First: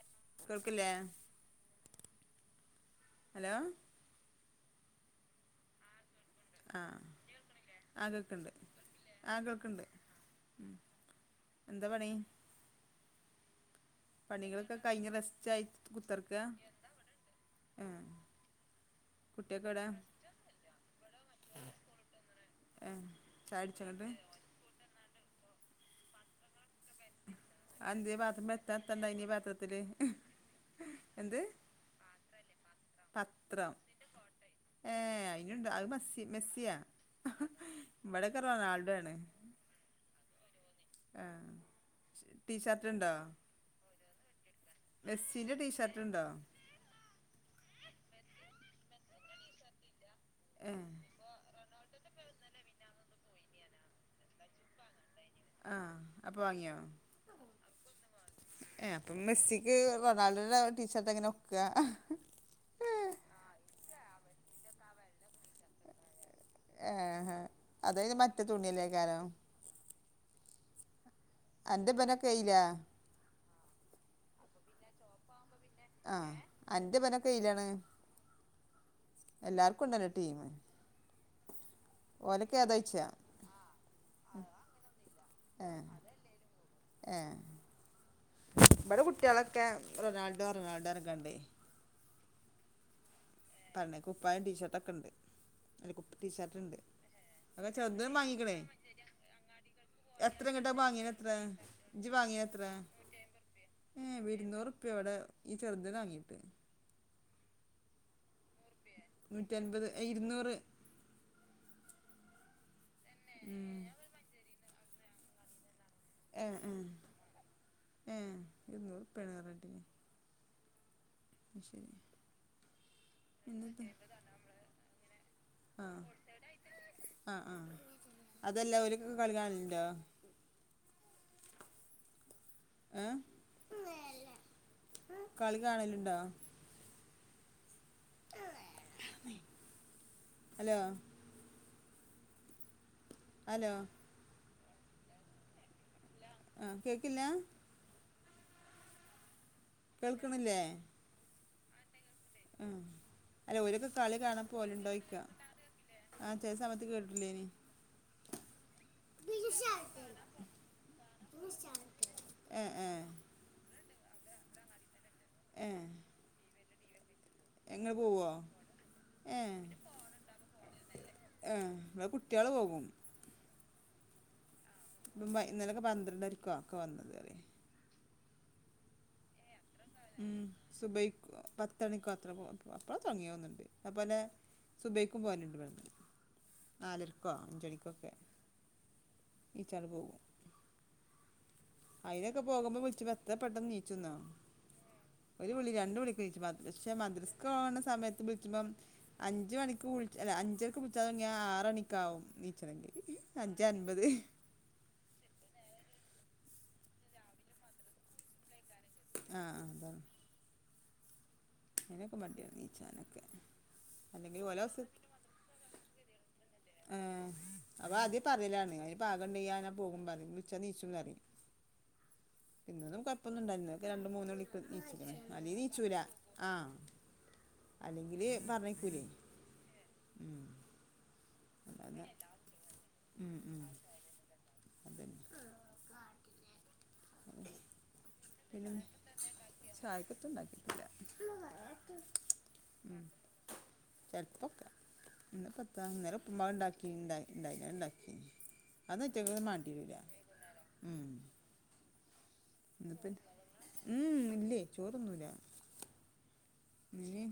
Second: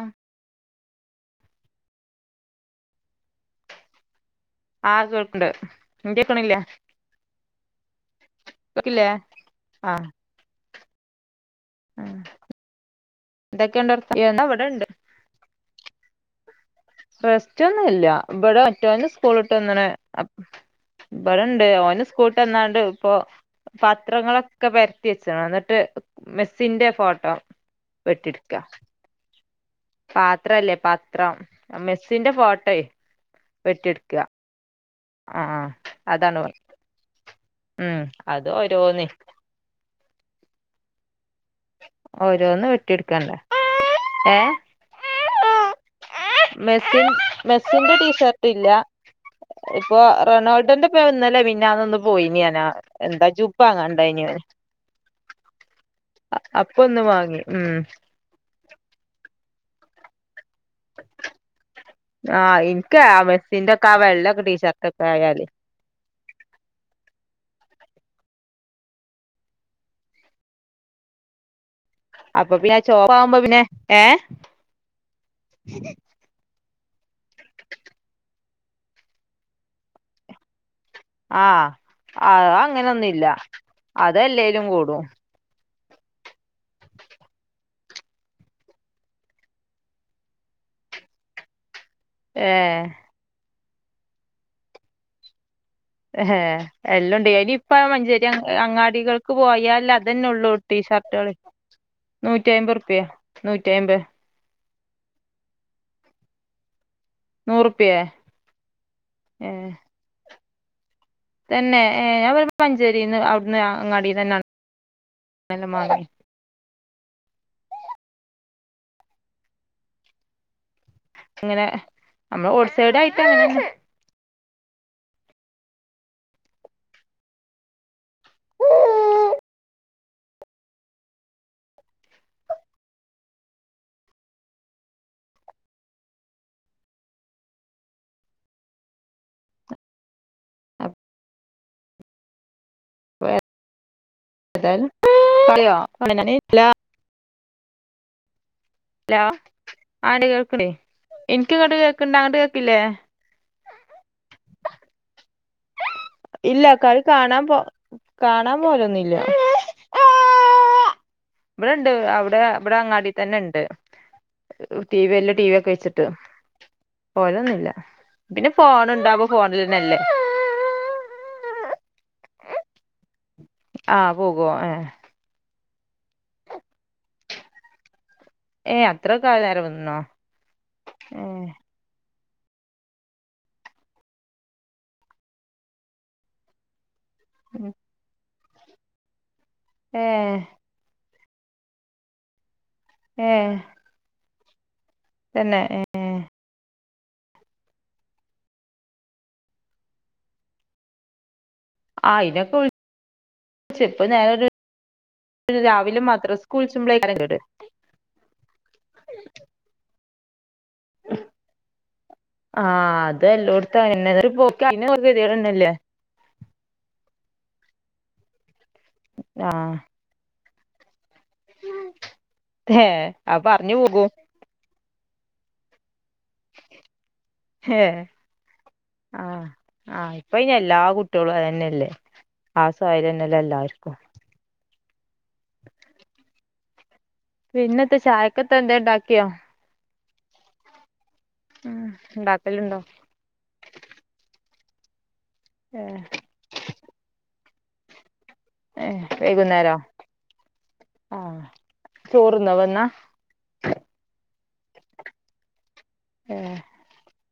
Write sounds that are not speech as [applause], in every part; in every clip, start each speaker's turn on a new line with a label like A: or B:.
A: ആഹ്
B: കേൾക്കില്ലേ ഹലോ
A: ആഹ് കേൾക്ക്ണ്ട് ഇന്റെ കേക്ക്ണില്ലേ
B: ആഹ് കേൾക്ക്ണ്ട്‌
A: കേക്കില്ലേ
B: ആഹ് കേക്ക്ണ്ട്
A: ആഹ്
B: ഉം എന്താ പണി
A: എന്തെക്കെണ്ട്
B: പണികളൊക്കെ കഴിഞ്ഞ് റസ്റ്റായി കുത്തറ്ക്കാ
A: റെസ്റ്റ് ഒന്നുല്ല ഇബടെ മറ്റൊന് സ്കൂള് വിട്ട്
B: കുട്ടിയൊക്കെവിടെ
A: വന്ന്ണ് അ ഇബടെണ്ട് ഓന് സ്കൂള് വിട്ട്ന്നാണ്ട്
B: ഏഹ്
A: ഇപ്പൊ
B: ചായുടിച്ചോ ന്നട്ട്
A: പത്രങ്ങളൊ ക്കെ പരത്തി വെച്ച്ണ് ഇന്നെട്ട് മെസ്സിന്റെ ഫോട്ടോ വെട്ടിട്ക്കാ
B: എന്തേനി പാത്രത്തില്
A: പാത്രല്ലേ പത്രം
B: എന്ത്
A: മെസ്സിന്റെ ഫോട്ടെ
B: പത്രം
A: വെട്ടിട്ക്ക
B: ഏഹ് അയിന്ണ്ട്
A: ആഹ്
B: അത് മെസ്സി
A: അതാണ് പണി
B: മെസ്സിയാ
A: ഉം
B: ഇവിടെക്കെ
A: അത്
B: റൊണാൾഡോ
A: ഓരോന്ന്
B: ആണ് ആഹ് ടീഷർട്ട്ണ്ടോ
A: ഏഹ്
B: മെസ്സിന്റെ ടീഷർട്ട്ണ്ടോ?
A: മെസ്സിൻ മെസ്സിന്റെ ടീഷർട്ട് ഇല്ല ഇപ്പൊ റൊണാൾഡോന്റെ
B: ഏഹ്
A: ഇപ്പം ഇന്നലെ മി മിനിഞ്ഞിന്നൊന്ന് പോയിനി ഞാന് ആ എന്താ ജുബ്ബ വാങ്ങാണ്ടായിനി ഓന്
B: ആഹ് അപ്പം വാങ്ങിയോ?
A: അപ്പൊ ഒന്ന് വാങ്ങി ഉം
B: ഏഹ് അപ്പം മെസ്സിക്ക് റൊണാൾഡോന്റെ ടീഷർട്ട് എങ്ങനെ ഒക്കാ
A: ആഹ് ഇന്ക്കാ മെസ്സിന്റോക്കെ ആ വെള്ളക്കെ ടീഷർട്ടൊക്കെ ആയാലെ
B: ഏഹ് ഹെ അതയിന് മറ്റെ തുണിയല്ലേക്കാരം അന്റെ ഇബനൊക്കെ
A: അപ്പൊ
B: എയിലാ
A: പിന്നെ ആ ചൊപ്പാവുമ്പം പിന്നെ ഏഹ്
B: ആഹ് അന്റെ ഇബനൊക്കെ ഏതിലാണ് എല്ലാർക്കുണ്ടല്ലോ ടീമ്
A: ആഹ് അത്
B: ഓലൊക്കെ ഏതായ്ച്ചാ
A: അങ്ങനെന്നുല്ല അതെല്ലേലും കൂടും
B: ഏഹ് ഏഹ് ഇബടെ കുട്ട്യേളൊക്കെ റൊണാൾഡോ പറഞ്ഞ്ക്കാണ്ട് എറങ്ങ്ണ്ടെ
A: ഏഹ്
B: പറഞ്ഞ് കുപ്പായും ടീഷർട്ടൊക്കെണ്ട്.
A: എല്ലും ഇണ്ട്
B: അതൊക്കെ
A: എനിയിപ്പം
B: ചെറുതിന്
A: മഞ്ചേരി അ
B: വാങ്ങിക്ക്ണേ
A: അങ്ങാടികൾക്ക് പോയാല്
B: എത്ര ഇങ്ങെട്ട് വാങ്യേന് എത്രേ ഇജ്ജ് വാങ്യേന്
A: നൂറ്റി
B: എത്രേ
A: അയ്മ്പറുപ്യ നൂറ്റി അയ്മ്പത്
B: ഏഹ് ഇര്ന്നൂറുപ്പ്യ ഇബടെ ഈ ചെറ്തിന് വാങ്ങീട്ട്
A: നൂറ്പ്യേ
B: നൂറ്റി അൻപത് ഏ ഇര്ന്നൂറ്
A: തന്നെ ഏഹ് ഞാന് ഇവന്പ്പോ മഞ്ചേരീന്ന് അവിടുന്ന്
B: ഏഹ്
A: അങ്ങാടി തന്നെയാണ് [inaudible] മാങ്ങിയെ
B: ഏഹ് ഏഹ് ഏഹ് ഇരുന്നൂറ്പ്യാണ് പറഞ്ഞേട്ടീനി
A: ഇങ്ങനെ നമ്മള് റോഡ്സൈഡായിട്ട് അങ്ങനെ
B: ആഹ് ആഹ് ആഹ് അതല്ല ഓലൊക്കെ കളി കാണലുണ്ടോ ഏഹ് കളി കാണലുണ്ടോ? ഹലോ
A: അപ്പൊ പോയോ
B: ഹലോ
A: [unintelligible]
B: കേക്കില്ലാ
A: ഹലോ ആടി
B: കേൾക്കണില്ലേ
A: കേൾക്ക്ണ്ട് ഇൻക്ക് ഇങ്ങട്ട് കേൾക്ക്ണ്ട് അങ്ങട്ട് കേൾക്കില്ലേ
B: ആഹ് അല്ല ഓലൊക്കെ കളി കാണാൻ പോവലുണ്ടോ ചോയ്ക്കാ ആഹ് ചെല
A: ഇല്ല
B: സമയത്ത്
A: കളി കാണാൻ
B: കേട്ടിട്ടില്ലേനിം
A: പോ കാണാൻ പോലൊന്നുല്ല ഇവിടെണ്ട് അവിടെ ഇവിടെ
B: ഏഹ്
A: അങ്ങാടി തന്നെണ്ട്. ടി വി വല്യ ടി വി ക്കെ
B: ഏഹ്
A: വെച്ചിട്ട് പോവലൊന്നും ഇല്ല
B: ഇങ്ങള് പോവോ
A: ഇതിന് ഫോണ് ഇണ്ടാവുമ്പോ
B: ഏഹ്
A: ഫോണില് തന്നെ ഇല്ലേ
B: ആഹ് അഹ് ഇവിടെ കുട്ട്യാള് പോകും
A: ആഹ് പോകോ ഏഹ്
B: ഇപ്പം ഇന്നലൊക്കെ പന്ത്രണ്ടരക്കോ ഒക്കെ വന്നത് ഓല്
A: ഏഹ് അത്ര ഒക്കെ ആയിലെ
B: ഉം സുബഹിക്ക് പ ത്തണിക്കോ അത്രക്കോ അപ്പളാ തുടങ്ങിയത് തോന്നുണ്ട് അതുപോലെ സുബയ്ക്കും പോവലുണ്ട് ഇവട്ന്ന് നാലണിക്കോ അഞ്ചണിക്കൊക്കെ നീച്ചാണ്ട് പോവും
A: ഏഹ്
B: അയ്നൊക്കെ പോകുമ്പോ വിളിച്ചുമ്പോ എത്ര
A: ഏഹ്
B: പെട്ടെന്ന് നീച്ചുന്നോ ഒരു
A: തന്നെ
B: വിളി
A: ഏഹ്
B: രണ്ട് വിളി. ക്ക്‌ നീച്ചും പക്ഷെ മദ്രസ്ക്ക് പോണ സമയത്ത് വിളിച്ചുമ്പം അഞ്ചു മണിക്ക് വിളിച് അല്ല അഞ്ചരക്ക് വിളിച്ചാൽ തുടങ്ങിയാ ആറ് മണിക്ക്
A: ആഹ്
B: ക്കാവും
A: അയിനൊക്കെ
B: നീച്ചണെങ്കിൽ അഞ്ച്
A: വിളിച്ച് ഇപ്പൊ
B: അൻപത്
A: നേരെ ഒരു രാവിലെ മദ്രസ്ക്ക് വിളിച്ചുമ്പളയ്‌ക്കാരം [unintelligible]
B: ആഹ് ആഹ് അതാണ് അയിനൊക്കെ മടിയാണ്
A: ആഹ്
B: നീച്ചാനൊക്കെ
A: അത് എല്ലോട്ത്തും അങ്ങനെന്നെ ഒരു
B: അല്ലെങ്കി ഓലെ
A: പോക്കിന് അപ്പൊ ഒരു കെതേട് തന്നെ അല്ലെ
B: ഏഹ് അപ്പൊ ആദ്യെ പറേലാണ് അയ്ന് പാകണ്ടേ ഞാൻ
A: ആഹ്
B: പോകും പറയും വിളിച്ചാ നീച്ചും പറയും ഇന്നൊന്നും
A: ഏഹ്
B: കൊഴപ്പൊന്നും
A: അത്
B: ഇണ്ടായില്ല
A: പറഞ്ഞു
B: ഇന്നൊക്കെ
A: പോകും
B: രണ്ടും മൂന്ന് വിളിക്ക് നീച്ച്ക്ക്ണ്‌ അല്ലേ നീച്ചൂലാ ആഹ്
A: ഏഹ്
B: അല്ലെങ്കില് പറഞ്ഞയക്കൂലെയ് ഉം
A: കുട്ടിയോളും അതന്നെയല്ലേ
B: അതാണ്
A: ആ [unintelligible]
B: ഉം
A: തന്നെയല്ലേ
B: ഉം
A: എല്ലാർക്കും
B: അതന്നെ
A: പിന്നെത്താ ചായക്കെത്താ എന്തേ ഇണ്ടാക്കിയോ?
B: ചായക്കൊത്തും ഉണ്ടാക്കിയിട്ടില്ല
A: ഉം ഇണ്ടാക്കലുണ്ടോ
B: ഉം ചെലപ്പൊക്കെ ഇന്ന് ഇപ്പെത്താ
A: ഏഹ്
B: ഇന്നലെ ഉപ്പുമാവ് ഉണ്ടാക്കി ഉണ്ടായിനിം അത് ഇണ്ടാക്കീനിം
A: ഏഹ്
B: അത്റ്റക്ക്
A: വൈകുന്നേരോ
B: മടിയൂല വൈകുന്നേരോ ഉം
A: ആഹ് ചോറ്ന്നോ അവൻ
B: ഊം ഉം ഇല്ലേ ചോറ്ന്നൂല്ല
A: ഏഹ്
B: ഇനി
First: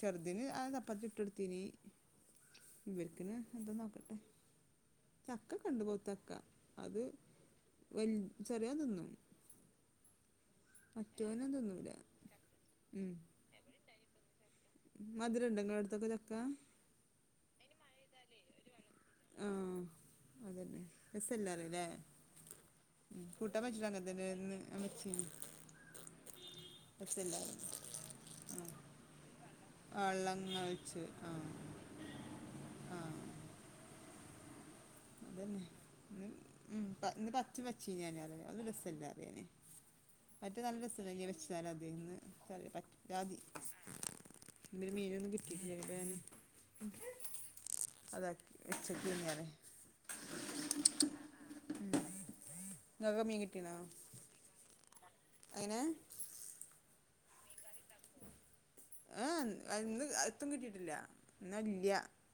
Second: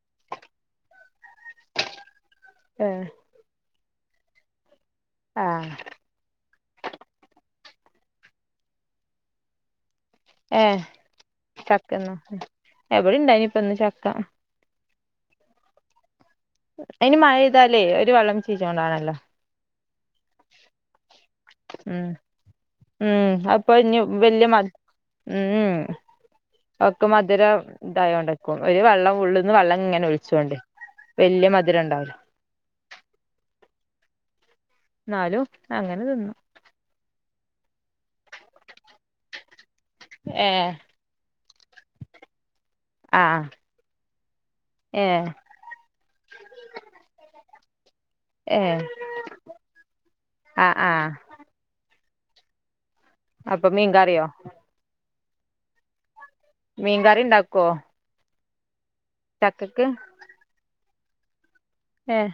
B: ചെറുതിന് ആ ചപ്പാത്തി ചുട്ട് കൊട്ത്ത് ത്തീനിം
A: ഏഹ്
B: ഇവർക്കിന്ന് എന്താ നോക്കട്ടെ ചക്ക
A: ആഹ്
B: ഒക്കെണ്ട് പഴുത്ത ചക്ക അത് വൽ ചെറിയോൻ തിന്നും
A: ഏഹ്
B: മറ്റോനും തിന്നൂല
A: ചക്കന്നോ ഇവിടിം ഇണ്ടായിനി ഇപ്പന്ന് ചക്ക
B: മധുരണ്ടൊ നിങ്ങടെ അടുത്തൊക്കെ ചക്ക
A: ഇനി മഴ പെയ്താലേ ഒരു വെള്ളം ചീഞ്ഞ് കൊണ്ടാണല്ലോ
B: ആഹ് അതന്നെ രസല്ലറല്ലേ
A: ഉം ഉം അപ്പൊ ഇനി വല്യ മ
B: അമ്മച്ചി
A: ഉം ഒക്കെ
B: രസമല്ലാറും
A: മധുരം ഇതായ കൊണ്ടാക്കും ഒരു വെള്ളം ഉള്ളന്ന് വെള്ളം
B: ആ
A: ഇങ്ങനെ
B: വെള്ളങ്ങ
A: ഒളിച്ചോണ്ട് വല്യ മധുരണ്ടാവില്ല
B: ആഹ്
A: എന്നാലും അങ്ങനെ
B: അതന്നെ
A: തിന്നു
B: ഉം ഇന്ന് പച്ച വച്ചി ഞാനൻ അതും രസല്ല അറിയാനേ മറ്റ
A: ഏഹ്
B: നല്ല
A: ആഹ് ഏഹ്
B: [unintelligible] [unintelligible] [unintelligible] ഇ അത
A: ഏഹ്
B: ഇച്ചെക്ക നയേ
A: ആഹ് ആഹ്
B: നിങ്ങക്ക് മീൻ കിട്ടീ
A: അപ്പൊ
B: ണോ
A: മീൻകറിയോ
B: അയ്നെ
A: മീൻകറി ഉണ്ടാക്കോ
B: ആഏഹ അന്ന് അത്തും കിട്ടിയിട്ടില്ല എന്ന
A: ഏഹ്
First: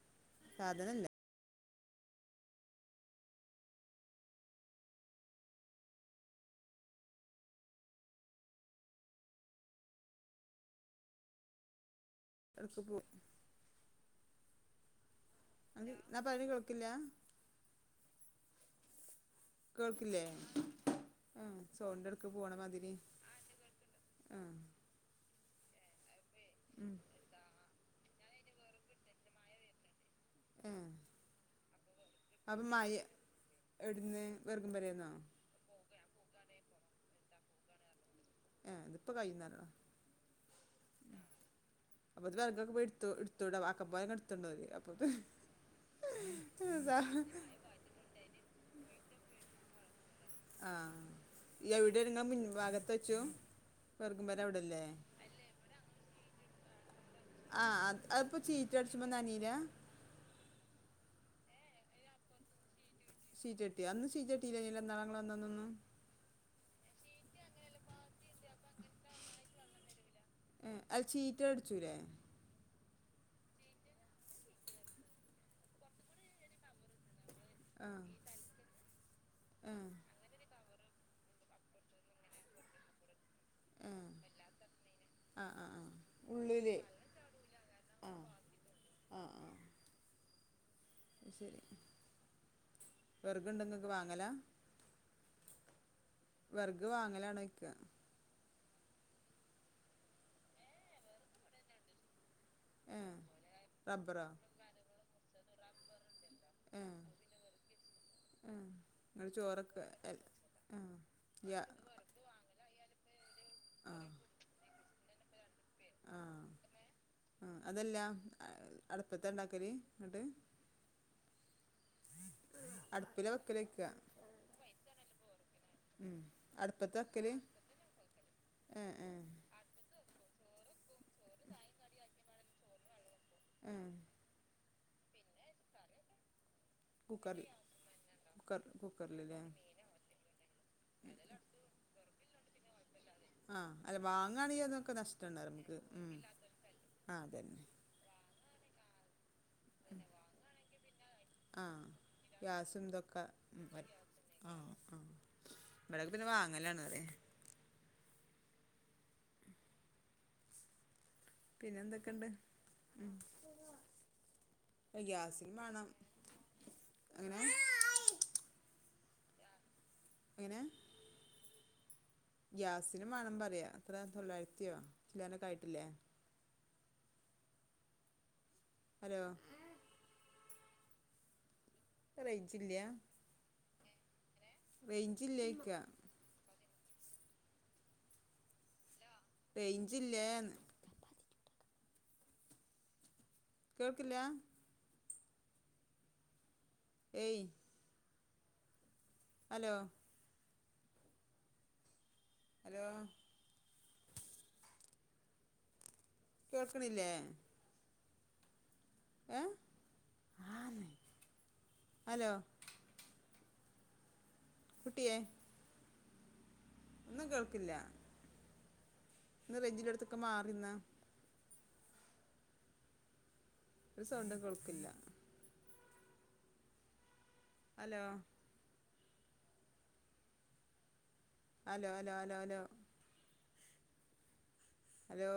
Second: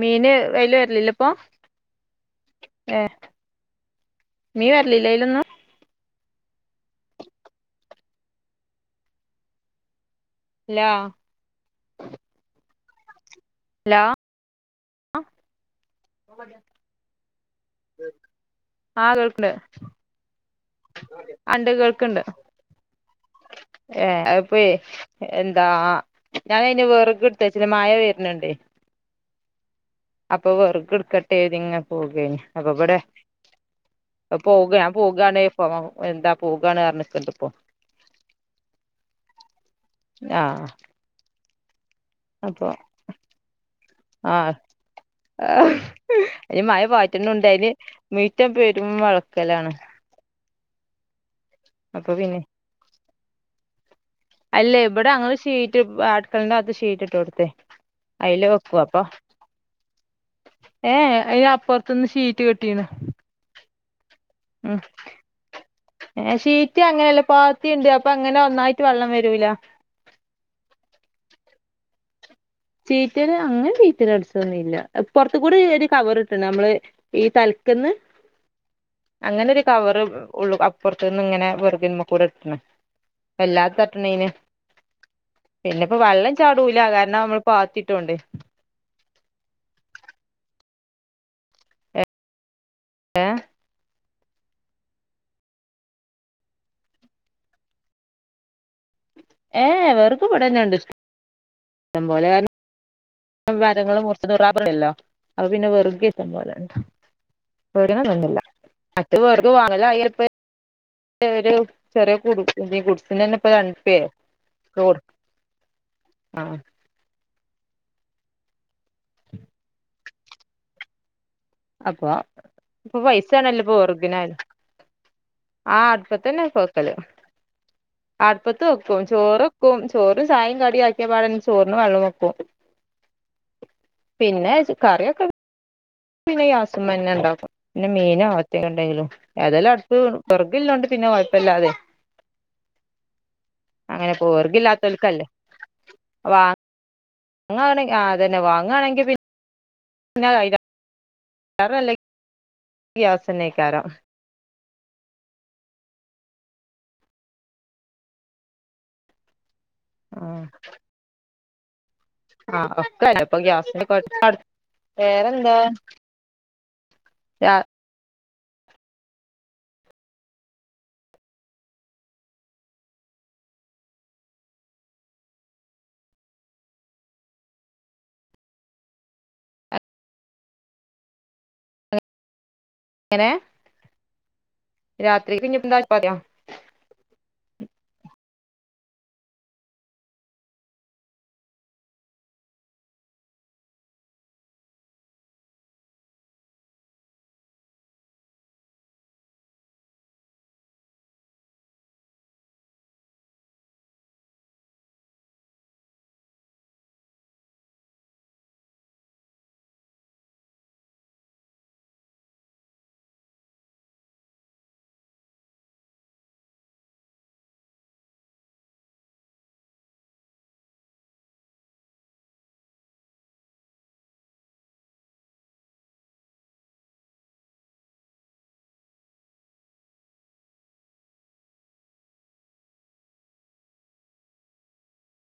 A: മീന് അയലെ
B: സാധനല്ല
A: വരലല്ല ഇപ്പൊ ഏഹ് മീൻ വരലില്ല ആയിലൊന്നും ഇല്ല
B: [unintelligible]
A: ഹലോ ആഹ്
B: അ ഞാൻ പറഞ് കൊളക്കില്ല
A: ആഹ് കേൾക്ക് ണ്ട്
B: കേൾക്കില്ലേ ആ
A: ആഹ് ണ്ട്
B: സോണിൻ്റെ
A: കേൾക്കിണ്ട്
B: ഇടക്ക് പോണ മാതിരി
A: ഏഹ്
B: ആ
A: അയിപ്പയെ എന്താ ഞാൻ അതിന്
B: ഉം
A: വെറക് എടുത്തവെച്ചില്ല മഴ വരണണ്ട്. അപ്പൊ
B: ആ
A: വെറക് എടുക്കട്ടെ നിങ്ങ പോകയ് നി
B: അപ്പം
A: അപ്പൊ
B: മായ
A: ഇവിടെ
B: എവിടുന്ന്
A: പോക
B: വെറുകും
A: ഞാ
B: വരെയെന്നോ
A: പോകാണ് ഇപ്പൊ എന്താ പോകാണ് പറഞ്ഞിക്കണ്ട് ഇപ്പൊ
B: ആഹ് ഇതിപ്പോ കഴുന്നരണോ
A: ആഹ്
B: അപ്പൊ [unintelligible] എടുത്തോഎട്ത്തൂട് ആക്കം പോലെ ങ്ങ്എടുത്തണ്ടോര് [unintelligible]
A: അതിന് മഴപാറ്റുന്ന കൊണ്ട്, അതിന് മുറ്റം പെരുംവഴുക്കലാണ്.
B: ആഹ് എവിടെണ്
A: അപ്പൊ
B: ങ്ങ മുൻ
A: പിന്നെ
B: ഭാഗത്ത് വെച്ചു വെറക് പുര
A: അല്ല. ഇവിടെ അങ്ങള് ഷീറ്റ്, അളുക്കളന്റെ ഭാഗത്ത് ഷീറ്റ് ഇട്ട് കൊടുക്കും
B: ആഹ് അതിപ്പോ ഷീറ്റ് അടിച്ചുമ്പം നനയൂല്ലാ.
A: ഹേയ്, അയിന് അപ്പുറത്തു നിന്ന് ഷീറ്റ് കെട്ടീന്
B: ഷീറ്റ് കെട്ടിയോ, അന്ന് ഷീറ്റ് കെട്ടിയിട്ടില്ലാരുന്നല്ലോ ന്നാള് ഞങ്ങള് വന്ന അന്നൊന്നും.
A: ഏ, ഷീറ്റ് അങ്ങനെയല്ല പാത്തിയുണ്ട്. അപ്പൊ അങ്ങനെ ഒന്നായിട്ട് വെള്ളം വരൂലാ
B: ഏ അത് ചീറ്റൽ അടിച്ചൂല്ലേ
A: ചീറ്റൽ അങ്ങനെ ചീറ്റല് അടിച്ചൊന്നും ഇല്ല. പുറത്ത് കൂടി ഒരു കവർ ഇട്ടിന് നമ്മള്. ഈ ത ക്ക്ന്ന്..
B: ആഹ്
A: അങ്ങനൊരു
B: ആഹ്
A: കവറ് ഉള്ളൂ പുറത്തു നിന്ന് ഇങ്ങനെ വെറുതെ മുമ്പിൽ കൂടെ ഇടണ്. വെല്ലാതെ
B: ആഹ്
A: തട്ടണതിന്,
B: ആഹ് ആഹ് ആഹ്
A: പിന്നെപ്പോ വെള്ളം
B: ഉള്ളില്
A: ചാടൂല അത് കാരണം ന്ന നമ്മള് പാത്തിട്ടോണ്ട്
B: ആഹ് ആഹ് ശരി വെറക് ഉണ്ടോ ഇങ്ങക്ക്, വാങ്ങണോ അല വെറക് വാങ്ങലാണോന്ന് ചോയ്ക്ക.
A: ഏഹ് എ. വെറക് ഇവെടെന്നെണ്ട്. ഇഷ്ടംപോലെ കാരണം.
B: ഏഹ്
A: ഇപ്പം മരങ്ങള്
B: റബ്ബറോ
A: മുറിച്ചിണ ഒരാ [unintelligible] ഇല്ലല്ലൊ. അപ്പൊ പിന്നെ വെറക് ഇഷ്ടം പോലെണ്ട്.
B: ഏഹ്
A: വാങ്ങേണ്ടി വന്നില്ല.
B: ഏഹ്
A: മറ്റ്
B: ഇങ്ങള്
A: വെറെക്
B: ചോറൊക്കെ എൽ
A: വാങ്ങലായപ്പ
B: ആഹ് ഗ്യാ
A: ചെറ്യേ ഗുഡ്സ് ഗുഡ്സിനെന്നെ ഇപ്പം രണ്ടുർപ്യെ
B: ആഹ് ആഹ് ആ. അതല്ല അടുപ്പത്ത് ഇണ്ടാക്കല്. ഇന്നട്ട്.
A: അപ്പൊ. ഇപ്പൊ പൈസ
B: അടുപ്പിലാ
A: ആണല്ലപ്പൊ
B: വെക്കലോയ്ക്കാ
A: വെറകിന് ആയാലും. ആ
B: ഉം
A: അടുപ്പത്തന്നെ ഒക്ക വെക്കല്.
B: അടുപ്പത്താ
A: അടുപ്പത്ത്
B: ഏഹ്
A: വെക്കും.
B: ഏഹ്
A: ചോറ് വെക്കും. ചോറ്, ചായയും കടിം ആക്കിയ പാടെന്നെ ചോറിന് വെള്ളം വെക്കും.
B: ഏഹ്
A: പിന്നെ കറ്യാെക്കെ പിന്നെ ഗ്യാസുമ്മന്നെ
B: കുക്കറിൽ
A: ഇണ്ടാക്കും. പിന്നെ മീനോ,
B: കുക്കർ
A: എത്തേങ്കിലും ഇണ്ടെങ്കിലും.
B: കുക്കറിലല്ലേ
A: ഏതായാലും അടു വിറക്ള്ളോണ്ട് പിന്നെ കൊഴപ്പല്ലാതെ.
B: ആഹ്. അല്ല
A: അങ്ങനെ പോവും
B: വാങ്ങാണെങ്കിൽ അതൊക്കെ നഷ്ട
A: വിറകില്ലാത്തോൽക്കല്ലേ
B: ഇണ്ടാവ നമുക്ക്. ഉം. ആ. അതെ
A: അങ്ങനെ. ആ അതന്നെ വാങ്ങാണെങ്കിൽ പിന്നെ. [unintelligible]
B: ആ
A: അയിലേറെ നല്ലത്
B: ഗ്യാസും ഇതൊക്കെ.
A: ഗ്യാസന്നേക്കാരം
B: ആഹ്. ആഹ്. ഇവിടൊക്കെ പിന്നെ വാങ്ങലാണ് പറ്യ.
A: ആഹ്
B: പിന്നെ എന്തൊക്കെണ്ട്.
A: ആഹ് ഒക്കല്ലത്. ഇപ്പൊ ഗ്യാസിന്റെ [unintelligible] വേറെന്താ
B: ഗ്യാസിനും വേണം എങ്ങനെ
A: ഗ്യാ
B: എങ്ങനെ ഗ്യാസിനും വേണംന്ന് പറയാ. എത്രെ തൊള്ളായിരത്ത്യാെ, ചില്ലാനൊക്കെ ആയിട്ടില്ലെ. ഹലോ. റെയ്ഞ്ചില്ലാ.
A: എങ്ങനെ രാത്രി
B: റേഞ്ചില്ലേയ്ക്ക
A: പിന്നെന്താ ചപ്പാത്ത്യാേ.
B: റേയ്ഞ്ചില്ലേന്ന്. കേൾക്ക്ല്ലാ. ഏയ്. Hello hello. കേൾക്കണ്ല്ലെ. ഏഹ്. ആന്ന്. ഹലൊ. കുട്ട്യേ. ഒന്നും കേൾക്ക്ല്ല. ഒന്ന് റെയ്ഞ്ചില്ലോട്ത്ത്ക്ക് മാറിന്നാ. ഒരു സൗണ്ടും കേൾക്ക്ല്ല. Hello hello, hello, hello hello. Hello.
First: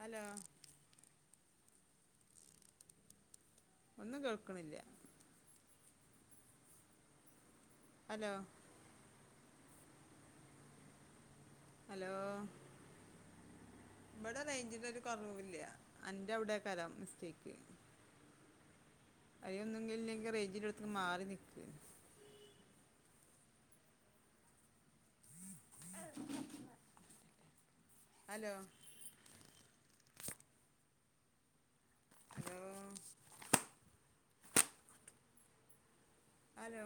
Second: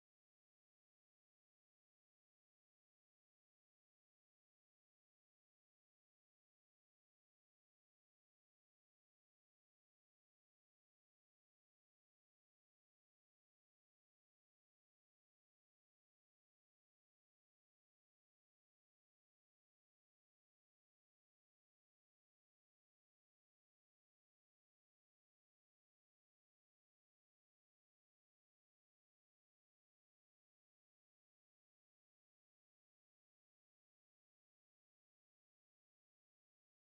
B: Hello. ഒന്നും കേൾക്ക്ണ്ല്ല. Hello, hello. ഇബെടെ റെയ്ഞ്ചിനൊരു കൊറവൂല്ല. അന്റവ്ടേക്കാരം മിസ്റ്റേക്ക്. ഇയ്യൊന്നൂല്ലെങ്കി റേഞ്ചില്ലോട്ത്ത്ക്ക് മാറി നിക്ക്. [unintelligible] Hello hello hello